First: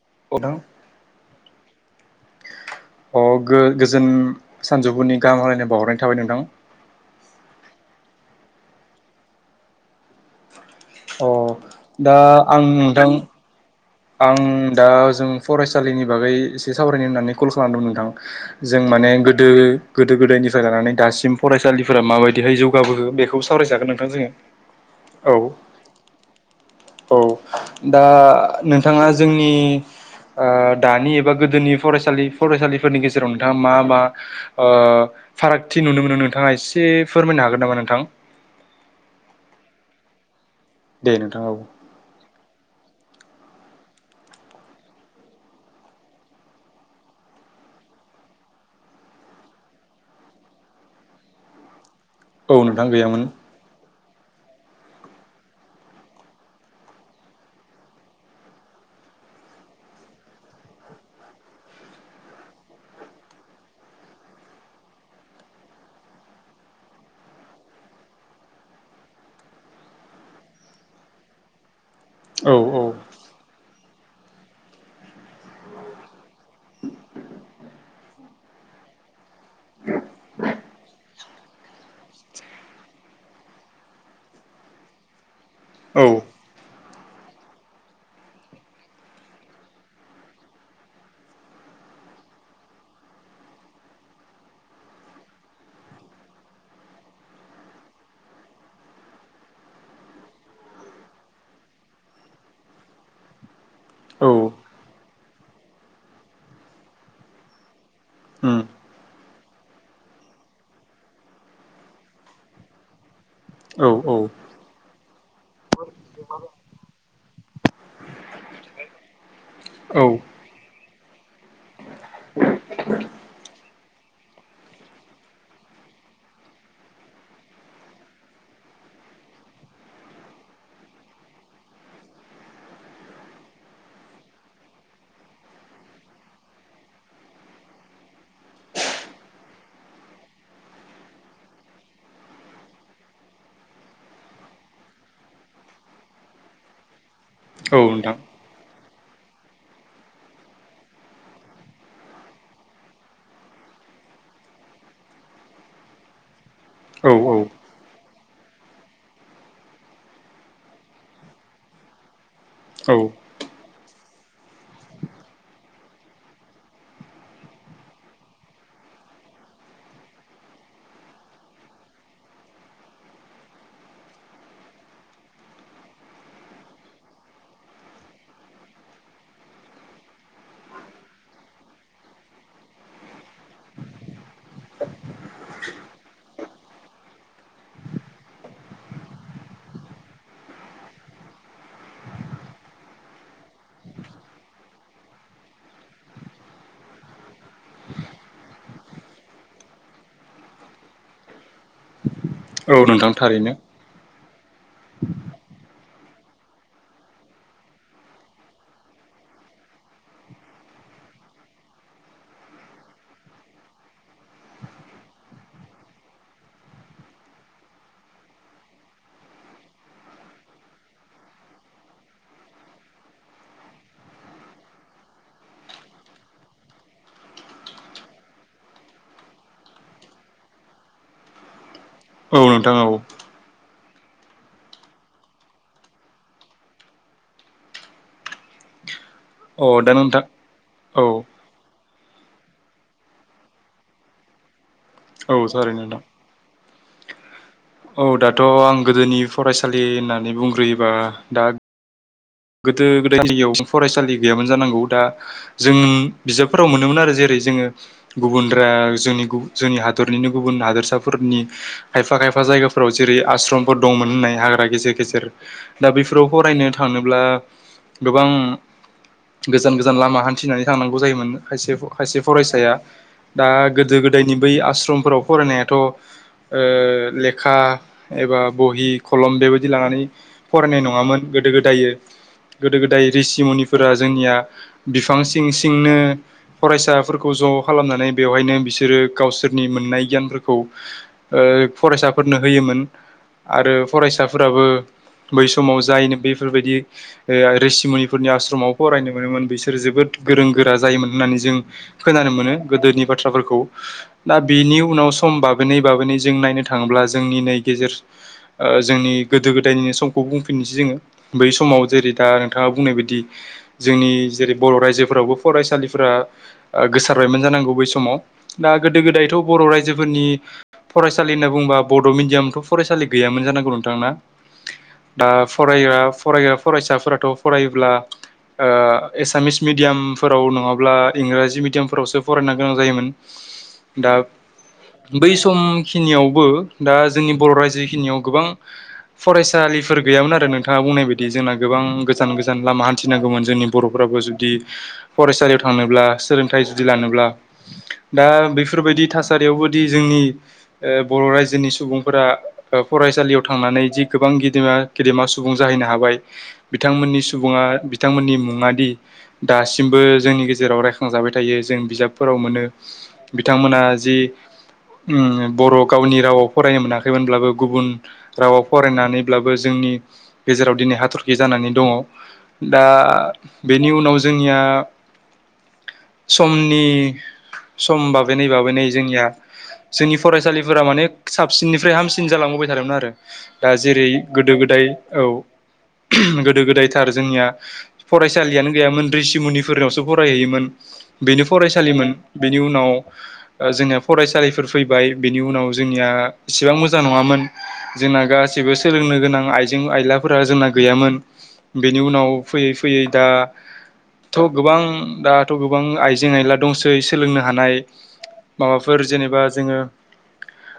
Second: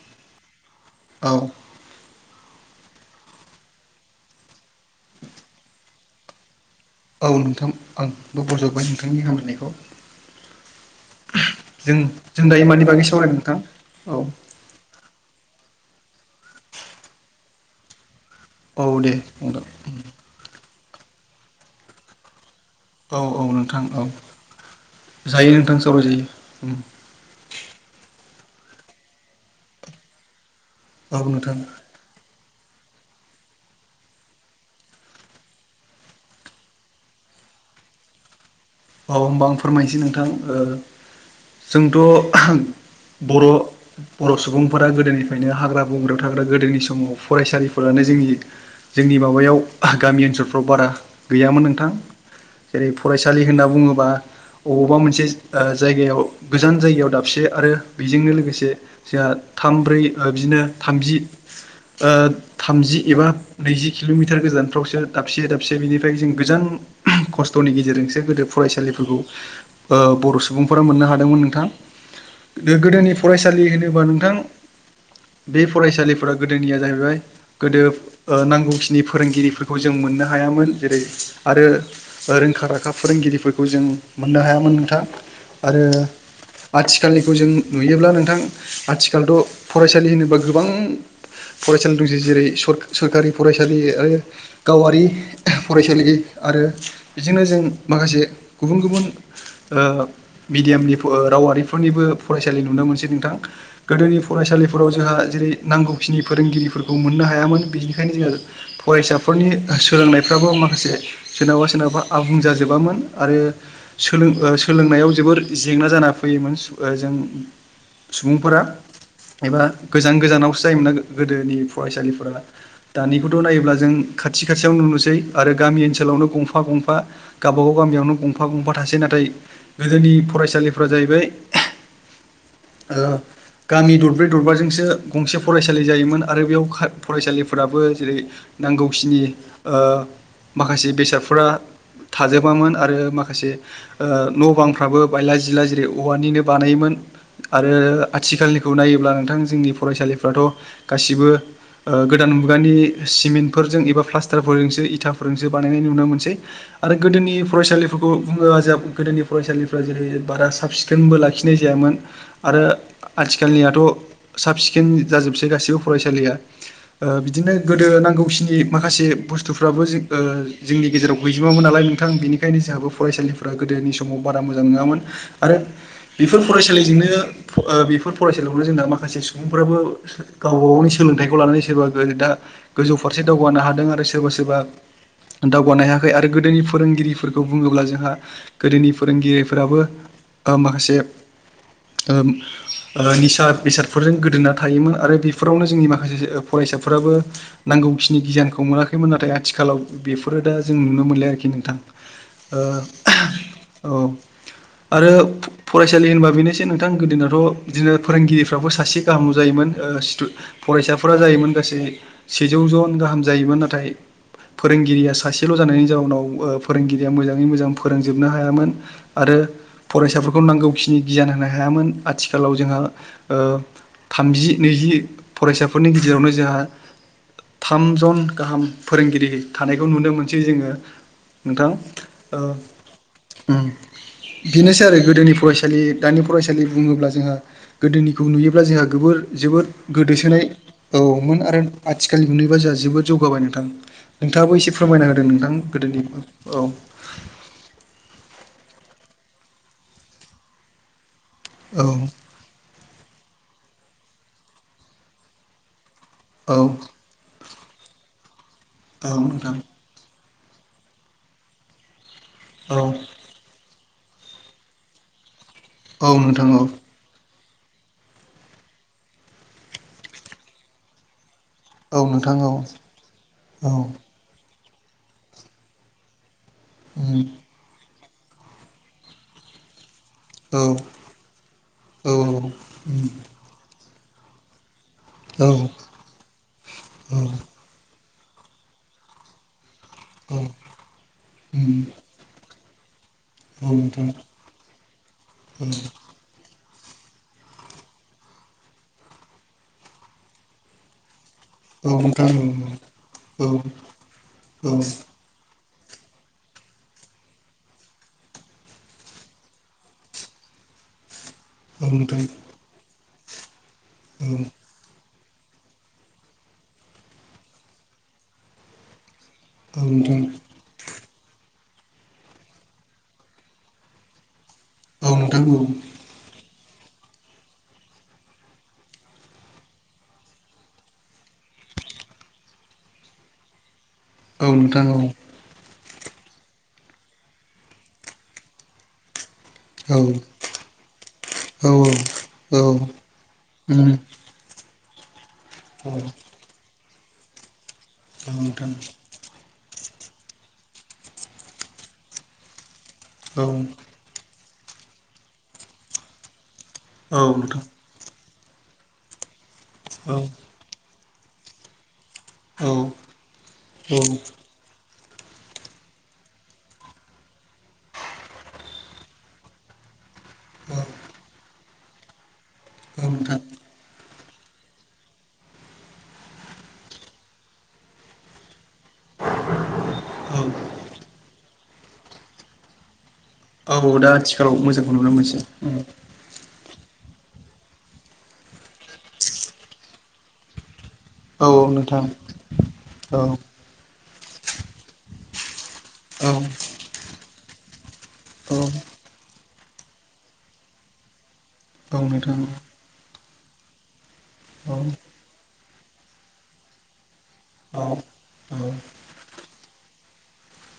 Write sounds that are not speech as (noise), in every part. (inaudible) औ अ गोजोन सानजौफुनि गाहाम हालायनाय बावहरनाय थाबाय नोंथां औ नोंथां आंबो बजबबाय नोंथांनि अ हामब्लायनायखौ दा जों-जों आं दायो मानि बागै नोंथां सावरायनो नोंथां औ आं दा जों फरायसालिनि बागै एसे सावरायनो होननानै कल खालामदोंमोन नोंथां जों औ माने दे नोंथां गोदो-गोदो गोदायनिफ्राय लानानै दासिम फरायसालिफोरा माबायदिहाय जौ जौगाबोखो औ बेखौ औ सावरायजागोन औ नोंथां जोंङो औ- जायो नोंथां सावराय जायो (inaudible) औ दा नोंथाङा जोंनि दानि औ एबा नोंथां गोदोनि फरायसालि फरायसालिफोरनि गेजेराव नोंथाङा मा मा फारागथि नुनो मोनो नोंथाङा एसे फोरमायना हागोन नामा नोंथां? औ होमबा आं फोरमायनोसै दे औ नोंथां जोंथ' (inaudible) बर' बर' सुबुंफोरा गोदोनिफ्रायनो हाग्रा बंग्रायाव थाग्रा गोदोनि समाव फरायसालिफोरानो जि जोंनि माबायाव गामि ओनसोलफ्राव बारा गैयामोन नोंथां औ नोंथां जेरै गैयामोन फरायसालि होनना बुंङोबा अबावबा मोनसे ओ जायगायाव गोजान जायगायाव दाबसे आरो बेजोंनो लोगोसे जोंहा थाम ब्रै बिदिनो थामजि ओ थामजि एबा नैजि किल'मिटार गोजानफ्रावसो दाबसे दाबसे बिनिफ्राय जों गोजान खस्थ'नि गेजेरजोंसो गोदो फरायसालिफोरखौ ओ बर' सुबुंफोरा मोननो हादोंमोन नोंथां। औ गोदो औ गोदायनि फरायसालि होनोबा नोंथां बे फरायसालि फोरा गोदोनिया जाहैबाय गोदो ओ नांगौखिनि फोरोंगिरिफोरखौ जों मोननो हायामोन जेरै आरो रोंखा राखा फोरोंगिरि बेखौ जों मोननो हायामोन नोंथाङा आरो औ आथिखालनिखौ जों नुयोब्ला नोंथां आथिखालथ' फरायसालि होनोबा गोबां फरायसालि दंसै जेरै स-सरखारि फरायसालि आरो गावारि फरायसालि आरो बेजोंनो जों माखासे गुबुन गुबुन ओ मिडियामनि ओ रावारिफोरनिबो फरायसालि नुनो मोनसै नोंथां। गोदोनि औ फरायसालिफोराव जोंहा जेरै नांगौखिनि फोरोंगिरिफोरखौ मोननो हायामोन बिनिखायनो जोङो उम फरायसाफोरनि सोलोंनाय गोबां माखासे सोरनावबा सोरनावबा आबुं जाजोबामोन आरो औ औ सोलों सोलोंनायाव जोबोर जेंना जाना फैयोमोन जों सुबुंफोरा एबा औ गोजान गोजानावसो जायोमोन ना गोदोनि फरायसालिफोरा दानिखौथ' नायोब्ला जों खाथि खाथियाव नुनोसै आरो गामि ओनसोलावनो गंफा गंफा गावबा गाव गामियावनो गंफा गंफा थासै नाथाय गोदोनि फरायसालिफोरा जाहैबाय औ गामि दरब्रै दरबाजोंसो गंसे फरायसालि जायोमोन आरो बेयाव फरायसालिफोराबो जेरै नांगौखिनि ओ माखासे बेसादफोरा थाजोब बामोन आरो माखासे न' बांफ्राबो बायला जिला जेरै औवानिनो बानायोमोन। आरो औ नोंथां आथिखालनिखौ नायोब्ला नोंथां जोंनि फरायसालिफ्राथ' गासिबो गोदान मुगानि सिमेन्टफोरजों एबा प्लास्टारफोरजोंसो इथाफोरजोंसो बानायनायनि नुनो मोनसै। आरो औ औ गोदोनि फरायसालिफोर बुं बुङो जा गोदोनि फरायसालिफ्रा जेरै बारा साब सिखोनबो लाखिनाय जायामोन। आरो औ आथिखालनियाथ' साब सिखोन जाजोबसै गासिबो फरायसालिया ओ बिदिनो गोदो नांगौखिनि माखासे से बुस्थुफ्राबो ओ जोंनि गेजेराव गैजोमामोन नालाय। थां बेनिखायनो जोंहाबो फरायसालिफ गोदोनि समाव बारा मोजां नङामोन आरो बेफोर फरायसालि बेनो बेफोर फरायसालियावनो जोंना माखासे सुबुंफोराबो गावबा गावनि सोलोंथाइखौ लानानै सोरबा दा गोजौ फारसे दावगानो हादों आरो सोरबा सोरबा दावगानो हायाखै आरो गोदोनि फोरोंगिरिफोरखौ बुंङोब्ला जोंहा गोदोनि फोरोंगिरिफोराबो ओ माखासे ओ ओ निसा बेसादफोरजों गोदोना थायोमोन आरो बेफोरावनो जोंनि माखासे फरायसाफोराबो नां गौखिनि गियानखौ मोनाखैमोन नाथाय आथिखालाव बेफोरो दा जों नुनो मोनलाय आरोखि नो औ नोंथां थारैनो ओ औ आरो फरायसालि होनबा बेनोसै नोंथां गोदोनथ' बिदिनो फोरोंगिरिफ्राबो सासे गाहाम जायोमोन। फरायसाफोरा जायोमोन गासै सेजौ जन गाहाम जायोमोन नाथाय फोरोंगिरिया सासेल' जानायनि जाउनाव ओ फोरोंगिरिया मोजाङै मोजां फोरोंजोबनो हायामोन आरो फरायसाफोरखौ नांगौखिनि गियान होनो हाया यामोन आथिखालाव जोंहा थामजि नैजि फरायसाफोरनि गेजेरावनो जोंहा थामजन गाहाम फोरोंगिरि थानायखौ नुनो मोनसै जोङो। नोंथां। औ नोंथां औ। ओ (inaudible) बेनोसै आरो गोदोनि फरायसालि दानि फरायसालि बुङोब्ला जोंहा गोदोनिखौ नुयोब्ला जोंहा गोबोर जोबोद औ दा नोंथां गोदोसोनाय औ औमोन आरो आथिखालनिखौ नुयोबा जोंहा जोबोद जौगाबाय नोंथां नोंथाङाबो एसे फोरमायना होदो औ नोंथां थारैनो गोदोनि नोंथां (inaudible) औ दाथ' आं गोदोनि फरायसालि होननानै बुंग्रोयोबा दा औ। गोदो गोदाय जायगायाव फरायसालि गैयामोन जानांगौ दा जों औ बिजाबफोराव मोनोमोन आरो जेरै जोङो गुबुन औ जोंनि नोंथां जोंनि हादर गुबुन हादोरसाफोरनि खायफा खायफा औ जायगाफोराव जेरै आश्रमफोर दंमोन होननाय हाग्रा गेजेर गेजेर दा औ बेफोराव नोंथां औ फरायनो थांनो गोबां गोजान गोजान लामा हान्थिनानै थांनांगौ जायोमोन। खायसे औ खायसे नोंथां औ फरायसाया दा औ गोदो गोदायनि बै आस्रमफोराव फरायनायाथ' ओ उम लेखा एबा बहि खलम बेबायदि लानानै औ फरायनाय नङामोन गोदो गोदाय औ उम गोदो गोदाय रिसि मुनिफोरा जोंनिया बिफां औ सिं उम औ सिंनो फरायसाफोरखौ ज' खालामनानै बेवहायनो बिसोरो गावसोरनि मोननाय गियानफोरखौ ओ फरायसाफोरनो होयोमोन। आरो नोंथां फरायसाफोराबो बै औ समाव जायनो बेफोरबायदि रेसिमुनिफोरनि आश्रमाव फरायनो मोनोमोन बिसोरो जोबोद गोरों गोरा जायोमोन। होननानै जों औ नोंथां खोनानो औ मोनो गोदोनि औ बाथ्राफोरखौ दा औ नोंथां बेनि उनाव समबाब नै बाबै (unintelligible) जों नायनो थाङोब्ला जोंनि नै गेजेर ओ जोंनि गोदो गोदायनिनो समखौ बुंफिन (unintelligible) जेरै दा नोंथाङा बुंनाय बायदि जोंनि औ जेरै बर' राइजो फोरावबो फरायसालिफोरा गोसारबायमोन जानांगौ बै समाव दा गोदो गोदायथ' बर' नोंथां रायजोफोरनि फरायसालि होनना बुंङोबा बड' मिडियामथ' फरायसालि गैयामोन जानांगौ नोंथां ना? औ दा नोंथां औ फरायग्रा फरायग्रा फरायसाफोराथ' फरायोब्ला ओ एसामिस मिडियामफोराव नङाब्ला इंराजि मिडियामफोरावसो फरायनो गोनां जायोमोन। दा औ नोंथां औ बै सम खिनियावबो दा जोंनि बर' रायजोखिनियाव गोबां औ फरायसालिफोर गैयामोन आरो नोंथाङा बुंनाय बायदि जोंना औ गोबां गोजान औ गोजान लामा उम हान्थिनांगौमोन जोंनि बर'फ्राबो जुदि फरायसालियाव औ थांनोब्ला सोलोंथाइ जुदि लानोब्ला दा नोंथां बेफोरबायदि थासारियावबो जुदि जोंनि ओ बर' रायजोनि सुबुंफोरा फरायसालियाव औ थांनानै जि गोबां गि गेदमा गेदेमा सुबुं जाहैनो हाबाय बिथांमोननि औ नोंथां सुबुङा बिथांमोननि मुङा दि दासिमबो औ जोंनि गेजेराव रायखां जाबाय थायो जों बिजाबफोराव मोनो औ औ बिथांमोना जि बर' गावनि रावाव फरायनो मोनाखैमोनब्लाबो गुबुन रावाव फरायनानैब्लाबो जों नि गेजेराव दिनै हाथरखि जानानै दङ दा नोंथां बेनि उनाव जों जोंनिया समनि सम बाबोनै बाबोनै जोंनिया जोंनि औ फरायसालिफोरा माने साबसिननिफ्राय हामसिन जालांबोबाय थादोंमोन आरो। दा औ जेरै आथिखालाव गोदो गोदाय मोजांखौ नुनो औ। मोनसै उम गोदो गोदायथार जोंनिया फरायसालियानो गैयामोन रिषिमुनिफोरनावसो फरायहैयोमोन। बेनो औ नोंथां फरायसालिमोन बेनि उनाव औ जोंना फरायसालिफोर फैबाय बिनि उनाव जोंनिया औ एसेबां मोजां नङामोन। जोंना गासिबो सोलोंनो गोनां आइजें आयलाफोरा जोंना गैयामोन। बेनि औ उनाव नोंथां औ नोंथां फैयै फैयै दाथ' औ गोबां दा थ' गोबां आइजें आयला दंसै सोलोंनो हानाय औ माबाफोर जेनेबा जोङो (inaudible)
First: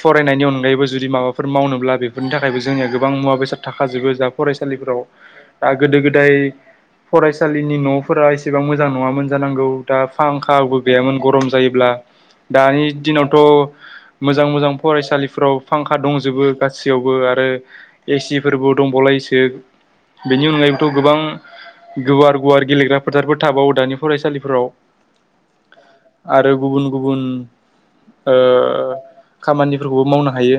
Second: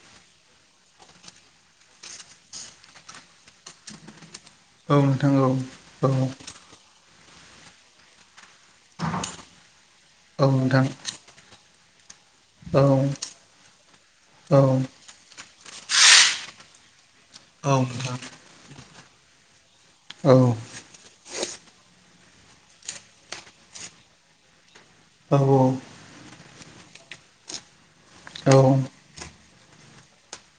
फरायनायनि अनगायैबो जुदि माबाफोर मावनोब्ला बेफोरनि थाखायबो जोंनिया गोबां मुवा बेसाद थाखाजोबो जा औ नोंथां औ फरायसालिफोराव नोंथां औ दा गोदो औ गोदाय औ फरायसालिनि न'फोरा एसेबां मोजां नङामोन जानांगौ दा औ फांखाबो गैयामोन गरम जायोब्ला दानि दिनावथ' मोजां मोजां फरायसालिफोराव फांखा दंजोबो गासैयावबो आरो एसि फोरबो दंबावलायोसो बेनि अनगायैबोथ' गोबां गुवार गुवार गेलेग्रा फोथारफोर थाबावो दानि फरायसालिफोराव आब' आरो गुबुन गुबुन औ ओ खामानिफोरखौबो मावनो हायो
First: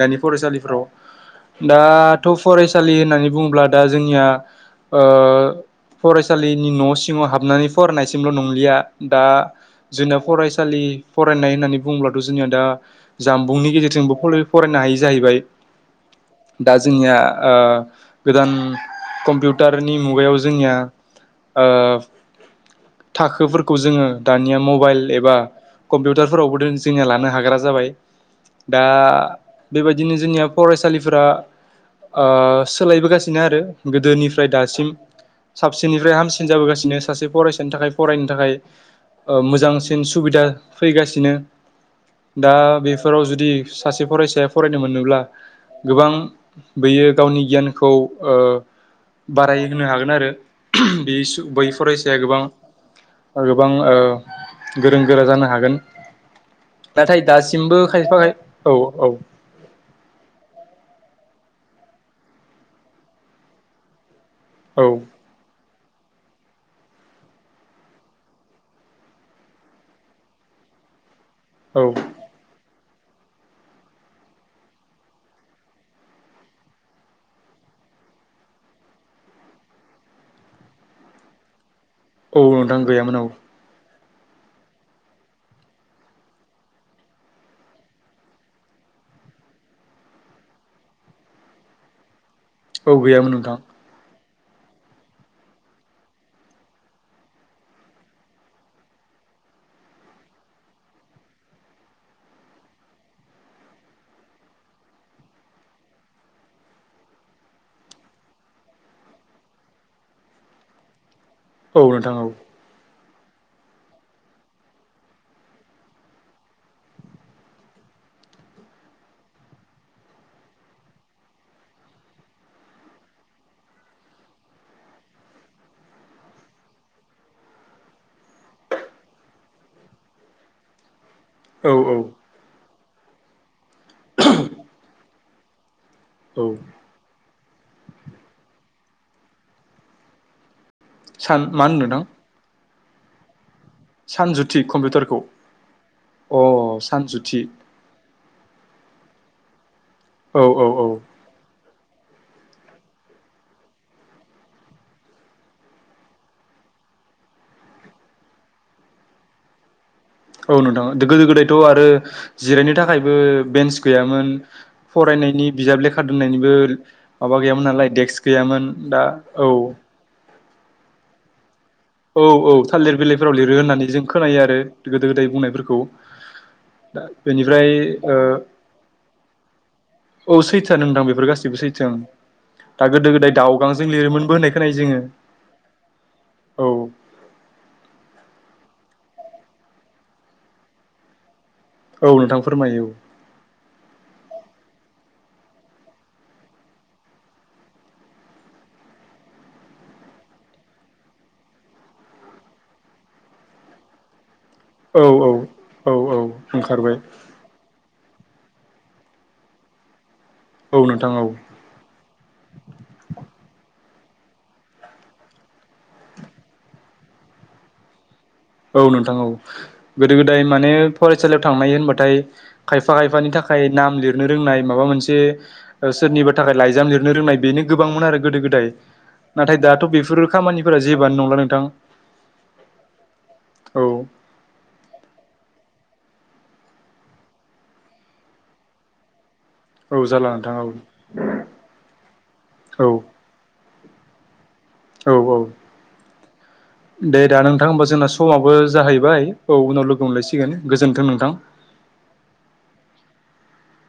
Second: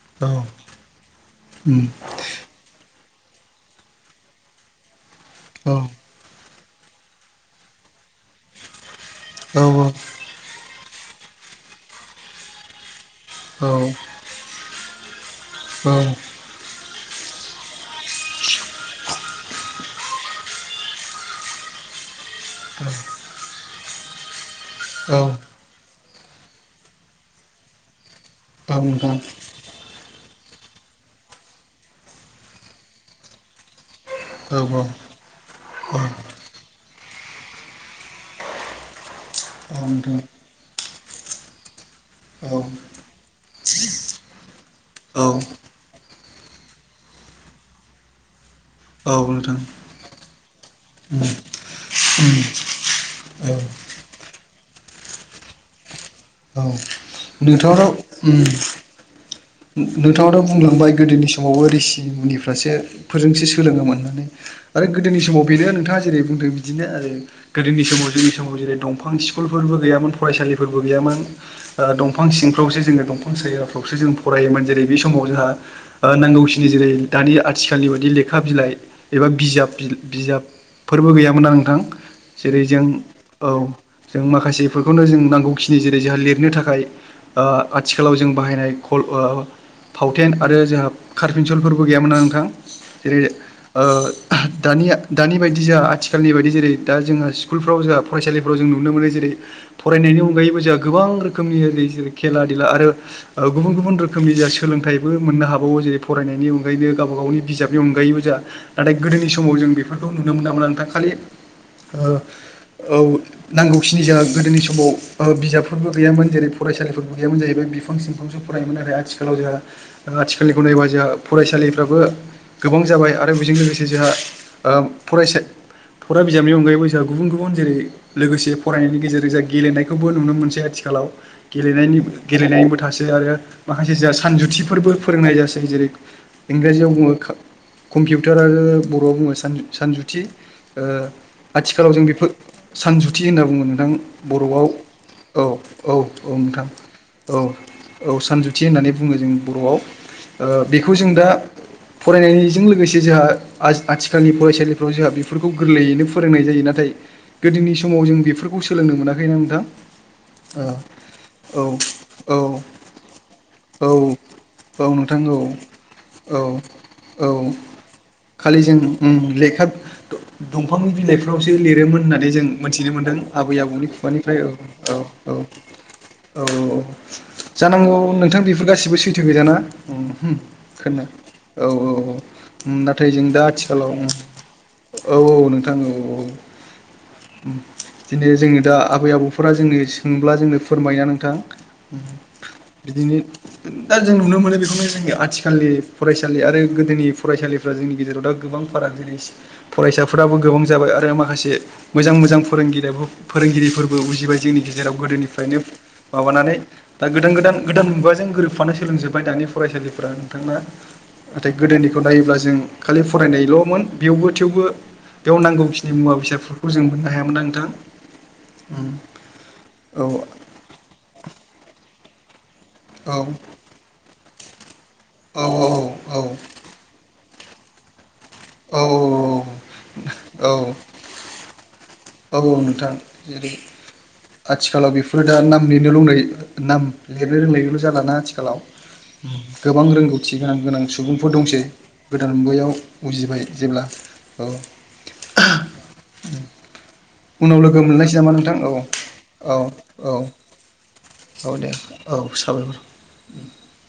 दानि औ फरायसालिफ्राव उम दाथ' फरायसा होननानै बुङोब्ला दा जोंनि औ फ जों नि न' सिङाव हाबनानै फरायनायसिमल' नंलिया दा औ औ जोंना फरायसालि फरायनाय होननानै बुङोब्लाथ' जोंनिया दा औ जामबुंनि गेजेरजोंबो फरायनो हायि जाहैबाय औ दा जोंनिया गोदान कम्पिउटारनि मुगायाव जोंनिया थाखोफोरखौ जोङो दानिया मबाइल औ एबा कम्पिउटारफोरावबो दि जोंनिया लानो हाग्रा जाबाय औ दा नोंथां बेबायदिनो जोंनिया फरायसालिफोरा सोलायबोगासिनो आरो गोदोनिफ्राय औ औ दासिम औ साबसिननिफ्राय हामसिन जाबोगासिनो सासे फरायसानि थाखाय फरायनो थाखाय औ मोजांसिन नोंथां सुबिदा फैगासिनो दा औ बेफोराव जुदि सासे फरायसाया फरायनो मोनोब्ला औ गोबां बयो गावनि गियानखौ नोंथां औ बाराय होनोनो हागोन आरो बे बै फरायसाया गोबां गोबां गोरों गोरा जानो हागोन औ नाथाय दासिमबो खायफा खाय औ औ नोंथाङ दा बुंलांबाय गोदोनि समावबो रिसि मुनिफ्रासो फोरजोंसो सोलोङोमोन होननानै आरो औ गोदोनि समाव बेनो नोंथाङा जेरै बुंदों बिदिनो आरो गोदोनि समाव जोंनि समाव जेरै दंफां स्कुलफोरबो गैयामोन फरायसालिफोरबो गैयामोन औ दंफां सिंफ्रावसो जोङो दंफां सायाफ्रावसो जों फरायोन जेरै बे समाव जोंहा नांगौनि जेरै दानि आथिालनि बायदि लेखा बिलाइ एा बिजाब बिजाबफोरबो गैयामोन आं नोंथां औ जेरै नोंथां जों गैयामोन औ जों माखासेफोरखौनो जों नांगौखिनि जेरै जोंहा लिरनो थाखाय आथिखालाव जों बाहायनाय ल फावथेन आरो जोंहा कारपििेनसलफोरबो गैयामोना नोंथां औ जेरै गैयामोन नोंथां दानिया दानि बायदि जोंहा आथिखालनि बायदि जेरै दा जोंहा स्कुलफ्राव जोंहा फरायसालिफ्राव जों नुनो मोनो जेरै फरायनायनि अनगायैबो जोंहा गोबां रोखोमनि खेला धुला आरो गुबुन गुबुन रोखोमनि जा सोलोंथाइबो मोननो हाबावो जेरै फरायनायनि अनगायैनो गावबा गावनि बिजाबनि अनगायैबो जा नाथाय गोदोनि समाव जों बेफोरखौ नुनो मोनामोना नोंथां खालि औ नोंथां ओ औ औ नांगौखिनि जों गोदोनि समाव बिजाबफोरबो गैयामोन जेरै फरायसालिफोरबो गैयामोन जाहैबाय बिफां सिम बिांसो फरायोमोन नाथाय आथिखालाव जोंहा आथिखालनिखौ नायोबा जोंहा फरायसालिफ्राबो गोबां जाबाय आरो बेजों लोगोसे जोंहा फरायसा फराइ बिजाबनि अनगायैबो जोंहा गुबुन गुबुन जेरै लोगोसे फरायनायनि गेजेरजों जोंहा गेलेनायखौबो नुनो मोनसै आथिखालाव औ औ गेलेनायनिबो थासै आरो माखासे जों सानजुथिफोरबो फोरोंनाय जासै जेरै औ इंराजियाव बुङो कम्पिउटार आरो बर'आव बुङो सानजुथि सान मा होनो आथिखालाव नोंथां जों बेफोर सानजुथि होनना बुङो नोंथां सानजुथि बर'आव कम्पिउटारखौ औ औ औ नोंथां अ सानजुथि औ औ सानजुथि होननानै बुङो जों बर'आव औ ओ औ औ बेखौ जों दा फरायनायजों लोगोसे जोंहा आथिखालनि फरायसालिफ्राव जोंहा बेफोरखौ गोरलैयैनो फोरोंनाय जायो। नाथाय गोदोनि समाव जों बेफोरखौ सोलोंनो मोनाखैना नोंथां। औ नोंथां गोदो गोदायथ' आरो औ जिरायनो थाखायबो बेन्स औ गैयामोन औ नोंथां फरायनायनि बिजाब लेखा औ दोननायनिबो माबा औ औ गैयामोन नालाय देक्स खालि गैयामोन जों दा उम औ लेखा दंफांनि बिलाइफ्राव बे लिरोमोन औ होन्नानै जों औ मोनथिनो थालिर मोन्दों बिलाइफोराव लिरो आबै आबौनि होननानै जों खुगानिफ्राय खोनायो औ आरो औ गोदो गोदाय औ। बुंनायफोरखौ औ औ दा बेनिफ्राय जानांगौ ओ नोंथां बेफोर गासिबो सैथो गोजाना औ सैथोआ खोन नोंथां बेफोर गासैबो औ औ सैथो औ ओं दा गोदो नाथाय जों गोदाय दा दावगांजों आथिखालाव लिरोमोनबो होननाय खोनायो जोङो औ औ नोंथां औ औ औ। औ। बिदिनो जोंनि दा आबै आबौफोरा जोंनो सोंब्ला जोंनो फोरमायो ना नोंथां। औ नोंथां फोरमायो बिदिनो दा जों नुनो मोनो बेखौनो जों आथ आथिखालनि फरायसालि आरो गोदोनि फरायसालिफ्रा जोंनि गेजेराव दा गोबां फाराग जेरै फरायसाफोरा गोबां जाबाय आरो माखासे मोजां मोजां फोरोंगिरि फोरोंगिरिफोरबो उजिबाय जोंनि गेजेराव औ औ गोदोनिफ्रायनो औ औ माबानानै ओंखारबाय दा गोदान गोदान गोदान मुगाजों गोरोबफानो सोलोंजोब्बाय दानि फरायसालिफ्रा नोंथाङा औ नोंथां औ नाथाय गोदोनिखौ नायोब्ला जों खालि फरायनायल'मोन बेवबो थेवबो बेयाव नांगौखिनि मुवा बेसादफोरखौ जों मोननो हायामोन ना नोंथां। औ नोंथां औ औ गोदो गोदाय माने फरायसालियाव थांनाय होनबाथाय खायफा औ खायफानि थाखाय नाम लिरनो रोंनाय माबा मोनसे औ औ सोरनिबा थाखाय लाइजाम लिरनो रोंनाय बेनो गोबांमोन आरो गोदो गोदाय औ औ नाथाय दाथ' बेफोर औ खामानिफोरा जेबानो नंला नोंथां। औ नोंथां जेरै औ आथिखालाव बेफोरो दा नामनि नो लोंनाय नाम लिरनो रोंनायल' जाालाना आथिखालाव गोबां औ जाला रोंगौथि नोंथां गोनां औ गोनां सुबुंफोर दंसै गोदान मुगायाव औ उजिबाय जेब्ला औ। औ औ। (unintelligible) दे दा उनाव नोंथां लोगो होमबा जोंना मोनलायसै नामा समाबो नोंथां औ जाहैबाय औ उनाव लोगो औ मोनलायसिगोन गोजोन्थों नोंथां औ दे। औ साबायखर। (inaudible)